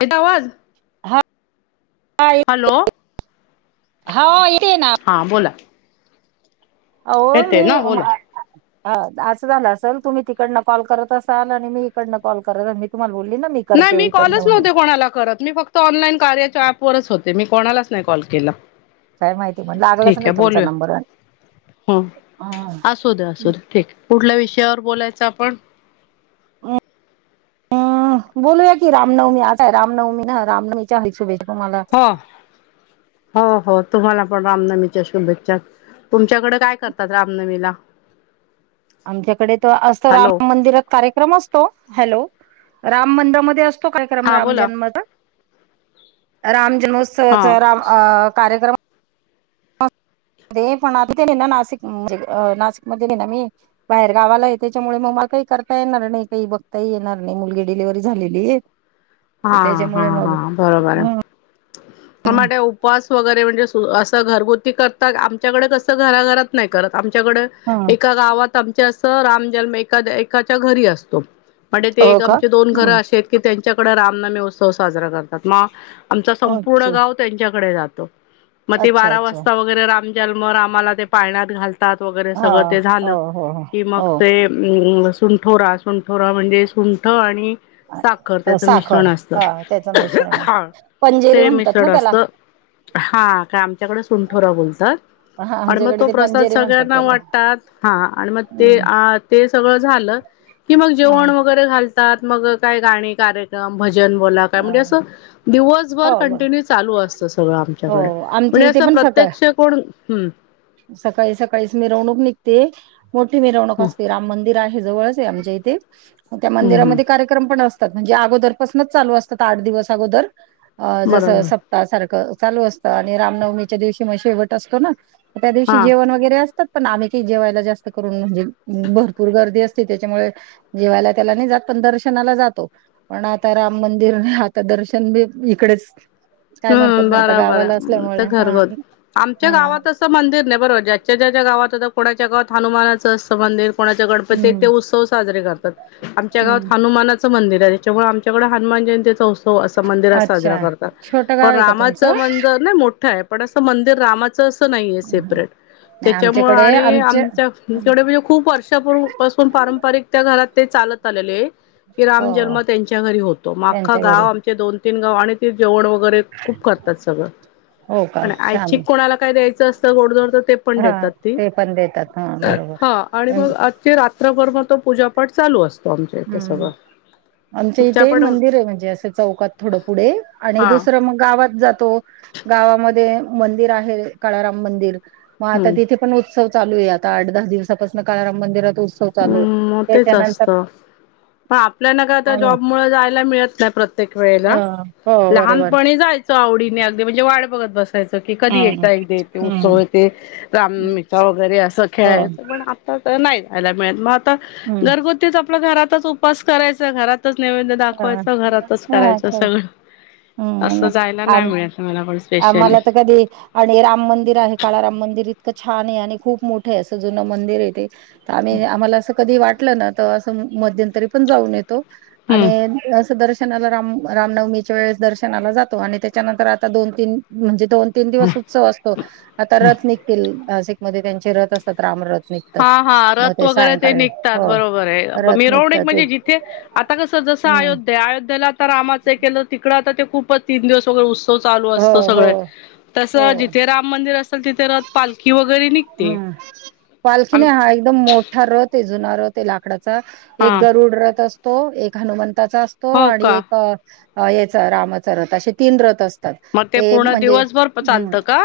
येतो आवाज हा हॅलो येतोय, हा येते ना. हां बोला. अहो येते मी ना बोला ह असं झालं असेल तुम्ही तिकडनं कॉल करत असाल आणि मी इकडनं कॉल करत अस मी तुम्हाला बोलली ना मी. नाही करते मी इकडनं कॉलच म्हणून नव्हते कोणाला करत. मी फक्त ऑनलाईन कार्याच्या ऍपवरच होते मी कोणालाच नाही कॉल केला. काय माहिती पण लागलाच ठीक आहे नाही तुमचा बोलूया नंबर. आणि हो असू दे असू दे ठीक कुठल्या विषयावर बोलायचं आपण? हम हम् बोलूयाकी रामनवमी आताय रामनवमी ना रामनवमीच्या हार्दिक शुभेच्छा. तुम्हाला हो. हो हो तुम्हाला पण रामनवमीच्या शुभेच्छा तुमच्याकडे काय करतात रामनवमीला? आमच्याकडे तर असत हॅलो राम मंदिरात कार्यक्रम असतो, हॅलो! राम मंदिरामध्ये असतो. कार्यक्रम हा राम बोला जन्मचा राम हा जन्मोत्सवाचा राम कार्यक्रम. रे पण आता ते ना नाशिक म्हणजे नाशिक मध्ये आहे ना मी. बाहेर गावाला आहे त्याच्यामुळे मग मला काही करता येणार नाही काही बघता येणार नाही मुलगी डिलिवरी झालेली आहे. हा त्याच्यामुळे हा मग. मग त्या उपवास वगैरे म्हणजे असं घरगुती करतात आमच्याकडे कसं घराघरात नाही करत आमच्याकडे. हम् एका गावात आमच्या असं राम जन्म एका एकाच्या घरी असतो. म्हणजे ते हो एक का आमचे दोन घरं हम्म असे आहेत की त्यांच्याकडे रामनवमी उत्सव साजरा करतात मग. आमचा संपूर्ण अच्छा गाव त्यांच्याकडे जातो मग ते अच्छा बारा अच्छा वाजता वगैरे राम. जन्म रामाला ते पाळण्यात घालतात वगैरे हा सगळं ते हो झालं हो कि मग हो ते. सुंठोरा सुंठोरा म्हणजे सुंठ आणि साखर. हो त्याच मिश्रण साखर असत हा त्याचं मिश्रण हा असत पंजेरी ते म्हणतात मिश्रण ना त्याला असत. हा काय आमच्याकडे सुंठोरा बोलतात. हा आणि मग आमच्याकडे तो ते प्रसाद पंजेरी म्हणतात सगळ्यांना त्याला वाटतात, हा आणि मग ते हम्म ते सगळं झालं. कि मग हा जेवण वगैरे घालतात मग काय गाणी कार्यक्रम भजन बोला काय हा म्हणजे असं. दिवसभर हो बर कंटिन्यू चालू असतं सगळं हो आमच्याकडे. आमच्या म्हणजे इथे असं पण सकाळ प्रत्यक्ष कोण, हम्म, सकाळी सकाळीच मिरवणूक निघते मोठी मिरवणूक हम्म असते, राम मंदिर आहे जवळच. ते आमच्या इथे, म त्या हम्म मंदिरामध्ये कार्यक्रम पण असतात. म्हणजे, अगोदर पासनच चालू असतात. आठ दिवस अगोदर अ जस बरोबर सप ता सारखं चालू असतं. आणि रामनवमीच्या दिवशी म शेवट असतो ना, म त्या दिवशी हा जेवण वगैरे अस त पण आम्ही काय जेवायला जास्त करून म्हणजे, भरपूर गर्दी असते. त्याच्यामुळे जेवायला त्याला नाय जात. पण दर्शनाला जातो. पण आता रा मंदिर आता दर्शन बी इकडेच काय म्हणतात, हम्म ना आता बराबर गावाला आहे असल्यामुळे हा हा तो मंदिर नाय, बरोबरं, ज्याच्या ज्याच्या गावात, आता कोणाच्या गावात हनुमानाचं असत मंदिर कोणाचा गणपती येत ते हम्म उत्सव साजरे करतात. आमच्या हम्म गावात हनुमानाच मंदिर ये. त्याच्यामुळे आमच्याकडे हनुमान जयंतीचा उत्सव असं मंदिरात साजरा अच्छा. करतात. छोटं गाव पण आहे का तुमचं? रामाचं मजर नाय मोठं आय., पण असं मंदिर रामा चं अस नाहीये हं, हं. सेपरेट, नाही त्याच्या मूळे आमच्याकडे आणि आमच्या हं, आमच्याकडे म्हणजे खूप वर्षांपूर पासून पारंपरिक त्या घरात ते चालतं आलेले ये. की हो राम जन्म त्यांच्या घरी होतो. म आख्खा त्यांच्या घरी. गाव आमचे दोन तीन गाव आणि ते जेवण वगैरे खूप करतात सगळं, हो का? आणि छान. ऐच्छिक कोणाला काय द्यायचं अस त गोडधोड त ते पण हां. देतात ती, ते पण देतात. हां, बरोबर. हा आणि अं, मग आक ख्खी रात्रभर म तो पूजापाठ चालू अस तिथं हं. सगळ आमच्या इथे मंदिर ये. म्हणजे असं चौकात थोडं पुढे आणि हा दुसरं मग गावात जातो. गावामध्ये मंदिर आहे. काळाराम मंदिर, म आता हम्म तिथे पण उत्सव चालू ये. आता आठ दहा दिवसापासन काळाराम मंदिरात उत्स हम्म म तेच असतं. पण आपल्याना का आता आणि जॉब मुळ जायला मिळत नाय. प्रत्ये प्रत्येक वेळेला, हो, हो बरोबर. लहानपणी जायचो. आवडीने अगदी म्हणजे वाट बघत बस सायचो की, कधी हं, हं. एकदा एकदे येत हं, उत्सव येते हं. रामनवमीचा वगैरे असं हो. खेळायचं. पण आ आता काय नाय जायला मिळत. मग आता हं. घरगुतीच आपल्या घरातच उपास करायच. घरातच नैवेद हां. दाखवायच. घरातच हा करायच चल सगळं, हम्म असं नाही जायला नाय आम मिळत. मला पण स्पेशली आम्हाला त कधी आणि राम मंदिर आहे. काळा राम मंदिर इतकं छान ये. आणि खूप मोठंय, असं जुनं मंदिर ये ते त आम्ही आम्हाला असं कधी वाटलं ना, त असं मध्यंतरी पण जाऊन येतो. हम्म आणि असं दर्शनाला राम रामनवमीच्या वेळेस दर्शनाला जातो. आणि त्याच्यानंतर आता दोन तीन म्हणजे, दोन तीन दिवस उत्सव असतो. आता रथ निघतील. नाशिक मध्ये त्यांचे रथ अस हा हा, रथ वगैरे ते सायंकाळी निघतात. हो बरोबर ये. रथ निघतात मिरवणीक ते म्हणजे जिथे आता कसं जसं हम्म अयोध्या अयोध्येला आता रामाचं ये केलं. तिकडं आता ते खूपच तीन दिवस सगळं उत्सव चालू हो असत. हो सगळे, तस हो जिथे राम मंदिर अस ल. तिथे रथ पालखी वगैरे निघते. [unintelligible] पालखी आम नाय. हा एकदम मोठा रथ ये. जुना रथ ये लाकडाचा, हा एक गरुड रथ अस तो. एक हनुमंताचा असतो. हो आणि का एक याचा रामाचा रथ आशे तीन रथ अस तात. मग ते पूर्ण म्हणजे, दिवसभर हम्म चालतं का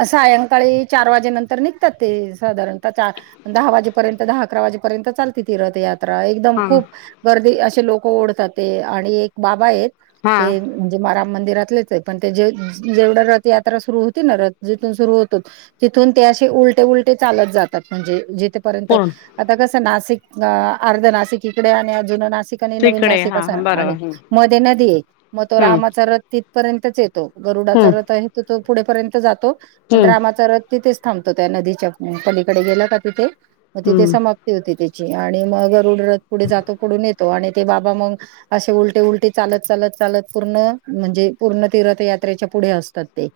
अ सायंकाळी चार वाजे नंतर निघतात ते, साधारणतः चार दहा वाजेपर्यंत, दहा अकरा वाजेपर्यंत चालते ती रथ यात त्रा, एकदम हा खूप गर्दी असे लोक ओढतात ते, आणि एक बाबा येत. हा ते म्हणजे राम मंदिरातलेच आहे. पण ते जे जेवढं रथ यात्रा सुरु होती ना रथ जिथून सुरु होतो. तिथून ते असे उलटे उलटे चालत जातात. म्हणजे जिथपर्यंत पूर्ण आता कसं नाशिक, अ अर्ध नाशिक इकडे ये आणि जुन नाशिक नवीन तिकडे नाशिक हा अस आणि बरोबर मध्ये नदी आहे मग तो हम्म रामाचा रथ तिथपर्यंतच येतो. हम्म गरुडाचा रथ आहे तो पुढेपर्यंत जातो पण हम्म हम्म रामाचा रथ तिथच थांबतो त्या नदीच्या पलीकडे गेलं का तिथे मग तिथे हम्म समाप्त ती होती त्याची मग गरुड रथ पुढे जातो पुढून येतो आणि ते बाबा मग असे उलटे उलटे चालत चालत चालत पूर्ण म्हणजे पूर्ण ते रथयात्रेच्या पुढे असतात ते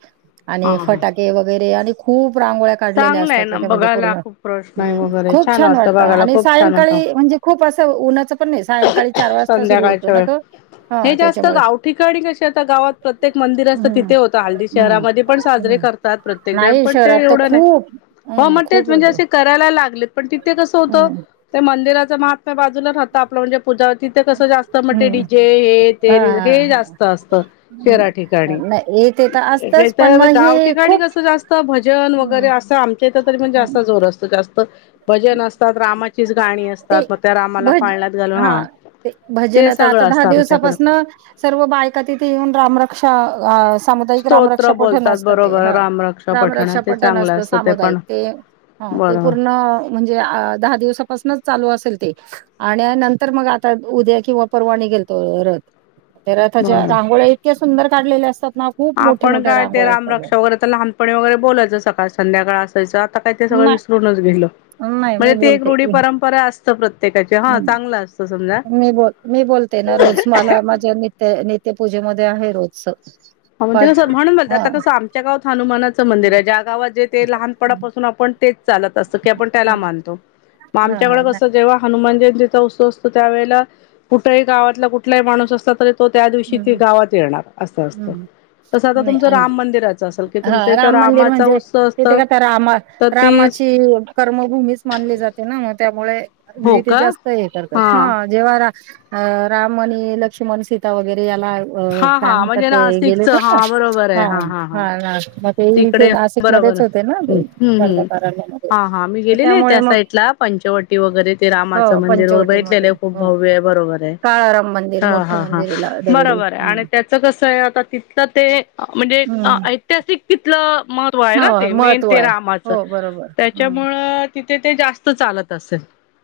आणि हा हा फटाके वगैरे आणि खू खूप रांगोळ्या काढलेल्या चांगलं असतात आहे ना त्याच्या म्हणजे बघायला पूर्ण खूप प्रश्न वगैरे खूप छान वाटतं बघायला आणि खूप छान वाटतं सायंकाळी म्हणजे खूप असं उन्हाचं पण नाही सायंकाळी चार वाजता सुरू होतो संध्याकाळच्या न वेळ तो हे हा जास्त त्याच्यामुळे गाव ठिकाणी कशे आता गावात प्रत्येक मंदिर असतं हम्म तिथे होतं हल्ली हम्म शहरामध्ये पण साजरे हम्म कर तात प्रत्येक जण नाही पण ते शहरात तर एवढं नाही खूप हो हम्म मंग खूप तेच म्हणजे होते असे करायला लागलेत पण तिथे कस होत हम्म त्या मंदिराचा बाजूला राहत आपलं म्हणजे पूजा तिथे कसं जास्त हम्म डीजे हे ते हा हा हे हा जास्त असत शहरा ठिकाणी हम्म. नाही येते तर असतच पण त्या मग गाव हे ठिकाणी खूप कसं जास्त भजन वगैरे हम्म असं आमच्या इथं तरी पण जास्त हम्म जोर असतो जास्त भजन असतात रामाचीच गाणी ते असतात मग त्या रामाला पाळण्यातत घालून हा ते भजन ते आहे आता सगळं दहा असतं आमच्याकडं दिवसापासन सर्व बायका तिथे येऊन रामरक्षा सामुदायिक राम स्तोत्र रक्षा पठण बोलतात असतं ते, बरोबर ह रामरक्षा राम पठण रक्षा ते पठन चांगलं असतं पण सामुदायिक ते ह ते बरोबर पूर्ण म्हणजे दहा दिवसापासूनच चालू असेल ते आणि नंतर मग आता उद्या किंवा परवा निघेल तो रथ ते रथाच्या बरोबर रांगोळ्या इतक्या सुंदर काढलेल्या असतात ना खूप मोठ्या आपण मोठ्या काय ते रांगोळ्या राम असतात रक्षा वगैरे तर लहानपणी वगैरे बोलायचं सकाळ संध्याकाळ आता का सगळ नाही विसरूनच गेल नाही मी म्हणजे ते एक रुढी बोलते परंपरा असते. प्रत्येकाचे, हा चांगलं असतं समजा मी बोल मी बोलते ना रोज मला माझ्या नित्य नित्यपूजेमध्ये आहे रोजचच हा म्हणजे कसं म्हणून ब आता कसं आमच्या गावात हनुमानाचं मंदिर आहे ज्या गावात जे ते लहानपणापासून आपण तेच चालत असत की आपण त्याला मानतो मग हा आमच्याकड हा कस नाही जेव्हा हनुमान जयंतीचा उत्सव असतो त्यावेळेला कुठेही गावातला कुठलाही माणूस असता तरी तो त्या दिवशी ती गावात येणार असं असत. नाही, असेल की तुमच्या हा इथं राम मंदिर रामाचा म्हणजे उत्सव असत तिथे का त्या रामा तर तीस रामाची कर्मभूमीच मानली जाते ना मग त्यामुळे हो मग ते का जास्त हे करतात, हा जेव्हा रा राम आणि लक्ष्मण सीता वगैरे याला अ हा हा काय म्हणतात म्हणजे ते नाशिकचं हा बरोबर आहे हा हा हां राष्ट्रपत तिकडे बरोबर हम्म हम्म गर्भकारल्यामध्ये हा हा मी तर गेलेली आहे त्यामुळे त्या मग साईडला पंचवटी वगैरे ते रामाचं हो मंदिर वगैरे बघितलेले पंचवटीमध्ये आहे खूप हो भव्य आहे बरोबर आहे काळाराम मंदिर हा मोठं हा हा मंदिर आहे ला दगडी बरोबर आहे हं आणि त्याच कस आता तिथलं ते म्हणजे हं ऐतिहासिक तिथलं महत्त्व आहे ना हो ते मेन महत्त्व ते आहे रामाचं हो बरोबर हं त्याच्यामुळं तिथे ते जास्त चालत असेल.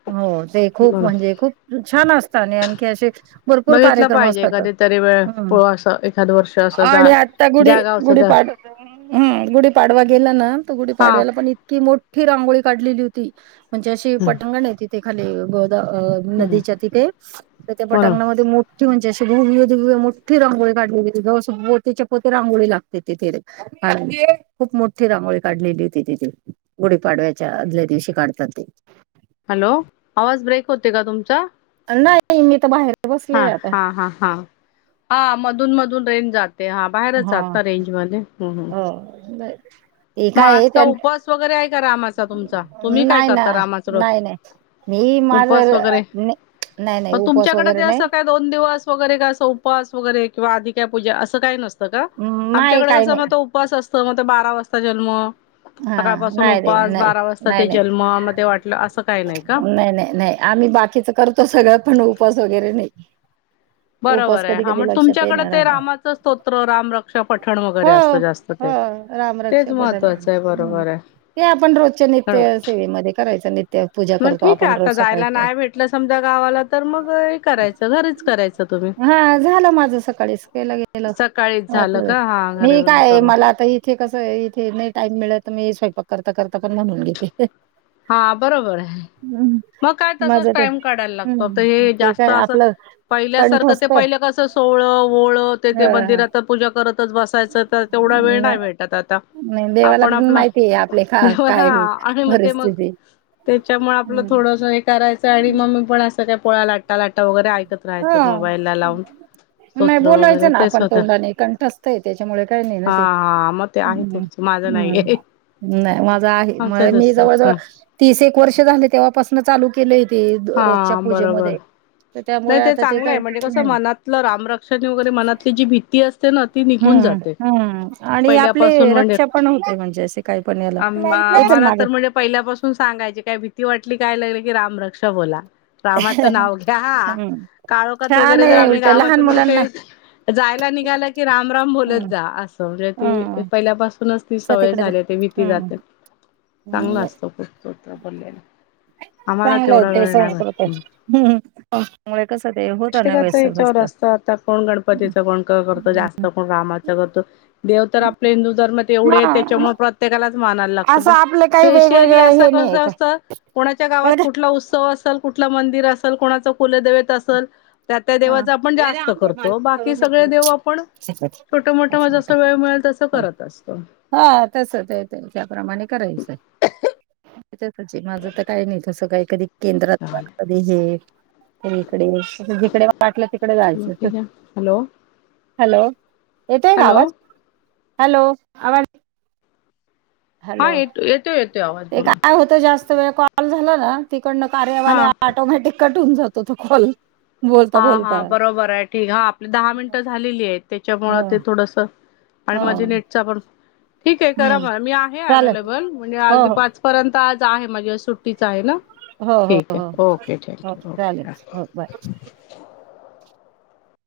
हो ते खूप बर म्हणजे खूप छान असत आणि आणखी असे भरपूर बघितलं कार्यक्रम पाहिजे असतात कधीतरी वेळ ह प असं एखाद वर्ष असं आणि जा आता गुढी ज्या गावचं त्या गुढीपाडवा हम गुढीपाडवा गेला ना तर हा गुढीपाडव्याला पण इतकी मोठी मोठी रांगोळी काढलेली होती म्हणजे अशी तथे खाली गोदा हम्म नदीच्या तिथे तर त्या बरोबर पटांगणामध्ये मोठी ती म्हणजे अशी भूविविध मोठी रांगोळी काढली गेली, जवा अस पोतीच्या पोती रांगोळी लागते तिथे. हा ना, खूप मोठी रांगोळी काढलेली होती तिथे. गुढीपाडव्याच्या आदल्या दिवशी काढतात ते. हॅलो, आवाज ब्रेक होतय का तुमचा? नाही, मी तर बाहेर. बसले हा आता. हा हा हा, हा मधून मधून रेंज जाते. ते हा, बाहेरच हा आहात ना रेंजमध्ये?, हम्म हम्म. हो, नाय मग आज का उपवास वगैरे आहे का रामाचा तुमचा, तुम्ही काय नाही ना करता रामाचा रोज? नाही नाही. मी माझ अ उपवास वगैरे नाय, नाही नाही मग उपवास तुमच्याकडे ते वगैरे असं नाही. काय दोन दिवस वगैरे काय असं उपवास वगैरे किंवा आधी काय पूजा असं काय नसत. त का, नाही आमच्याकडे काही कस नाही मग तो उपवास असतं म ते बारा वाजता जन्म. हा सकाळपासून नाही नाही उपवास नाही बारा वाजता नाही ते नाही जन्म, म ते वाटलं असं काही नाही का? नाही नाही, नाही आम्ही बाकीच करतो सगळ पण उपवास वगैरे नाही. उपवास बरोबर आहे, कधी हा कधी म लक्षातही तुमच्याकडे नाही ते राहता रामाचं स्तोत्र रामरक्षा पठण वगैरे असतं जास्त. ते हा, तेच रामरक्षा पठण, महत्त्वाचं आहे हम्म बरोबर ते आपण रोजच्या आहे नित्यसेवेत मध्ये करायच नित्य. पूजा मग करतो ठीक आहे, आपण रोज आता जायला सकाळी नाही भेटलं समजा गावाला तर मग हे करायचं. घरीच करायचं तुम्ही. हा झालं माझ सकाळीच केलं गेलं, सकाळीच झालं का [inaudible] हा मी घरी काय करून मला आता ही इथे कसं आहे, इथे नाही टाइम मिळत मी स्वयंपाक करता करता पण म्हणून घेते. हा बरोबर आहे. मग काय तसच माझं ते टाइम काढायला लागतो, आता हं. हे ते जास्त काय असं आपलं पहिल्यासारखं ते कंठस्थ पहिलं कसं सोहळं-ओवळ ते हां, ते मंदिरात पूजा करत- तच बसायचं तर तेवढा वेळ नाही भेटत आता नाही देवाला आपण पण आपलं माहिती आहे आपले का देवाला काय आणि मग ते मग. परिस्थिती. त्याच्यामुळे आपलं हं. थोडंस हे करायचं आणि मंग मी पण असं काय पोळ्या लाटता लाटता वगैरे ऐक कत राहायचं हां. मोबाईलला लावून नाही स्तोत्र वगैरे बोलायचं ना ते आपण स्वतः, तोंडाने कंठस्थ आहे त्याच्यामुळे काही नाही ना हा ते. हा मग ते आहे हं, तुमच. माझं हं. नाहीये. नाही माझ आहे, म आमचं मी दुसरं जवळ-जवळ ह तीस एक वर्ष झाले तेव्हापासन चालू केलय ते रोजच्या हा बरोबर पूजेमध्ये. तर त्यामुळे नाही ते आता चांगलं काय आहे, म्हणजे कसं हं, मनातलं रामरक्षाने वगैरे मनातली जी भीती अस ते ना ती निघून हं, जाते, हं आणि आपले पहिल्यापासून म्हणजे रक्षा पण होते म्हणजे असे काही पण याला. आम ये चल आम्हाला मागे. तर म्हणजे पहिल्यापासून सांगायचे काय भीती वाटली काय लागले की रामरक्षा बोला. रामाचं नाव घ्या हा, हम्म काळोखात छान वगैरे जर आहे आम्ही उलट लहान गावातून मुलांना कुठे जायला निघाल की, राम राम बोलत हम्म जा असं म्हणजे ती हम्म पहिल्यापासूनच ती स सवय तिकडे जा झालीय, ते भीती हम्म जाते चांगलं असतं, खूप स्तोत्र बोललेलं. चांगलंय ते संस्कृत आहे, भेटत हम्म हं त्यामुळे कस ते हो प्रत्येकाच याच्यावर असतं आता कोण गणपतीच कोण करतो जास्त. कोण रामाचा करतो, देव तर आपल्या हिंदू धर्मात एवढे हा आहेत त्याच्यामुळे प्रत प्रत्येकालाच मानायला लागतं असं पण आपलं काही स्पेशली वेगवेगळं असं हे नाही कस आहे काय असत, कोणाच्या गावात बळ का कुठला उत्सव असल कुठलं मंदिर असेल कोणाच कुलदैवत असल. त्या त्या देवाच आपण जास्त करतो. बाकी सगळे देव आपण छोट मोठं जस वेळ मिळेल तस करत असतो. हा तस तेे त्याप्रमाणे करायचं. त्याचीच माझ तर काही नाही. तसं काही कधी केंद्रात जा. कधी हे इकडे. जिकडे वाटलं. तिकडे जायचं. चालेल हॅलो हॅलो. येतोय ना हॅलो आवाज? हॅलो. आवाज हा. हॅलो ये येतोय. येतोय आवाज ते बोला. काय होतं जास्त वेळ कॉल झाला ना. तिकडनं कार्यावाले हा ऑटोमॅटिक कट होऊन जातो तो कॉल. बोलता हा हा बोलता बरोबर आहे. ठीक. हा आपली दहा मिनटं झालेली आहेत. त्याच्यामूळ हो ते थोडस आणि मध्ये हो नेटचा पण, ठीक आहे करा मग. मी आहे चालेल अवेलेबल म्हणजे हो अगदी हो पाच परंत आज आहे म्हणजे सुट्टीच आहे ना. हो हो ठीक हो आहे. ओके. हो थँक्यू. चालेल ओके हो बाय हा.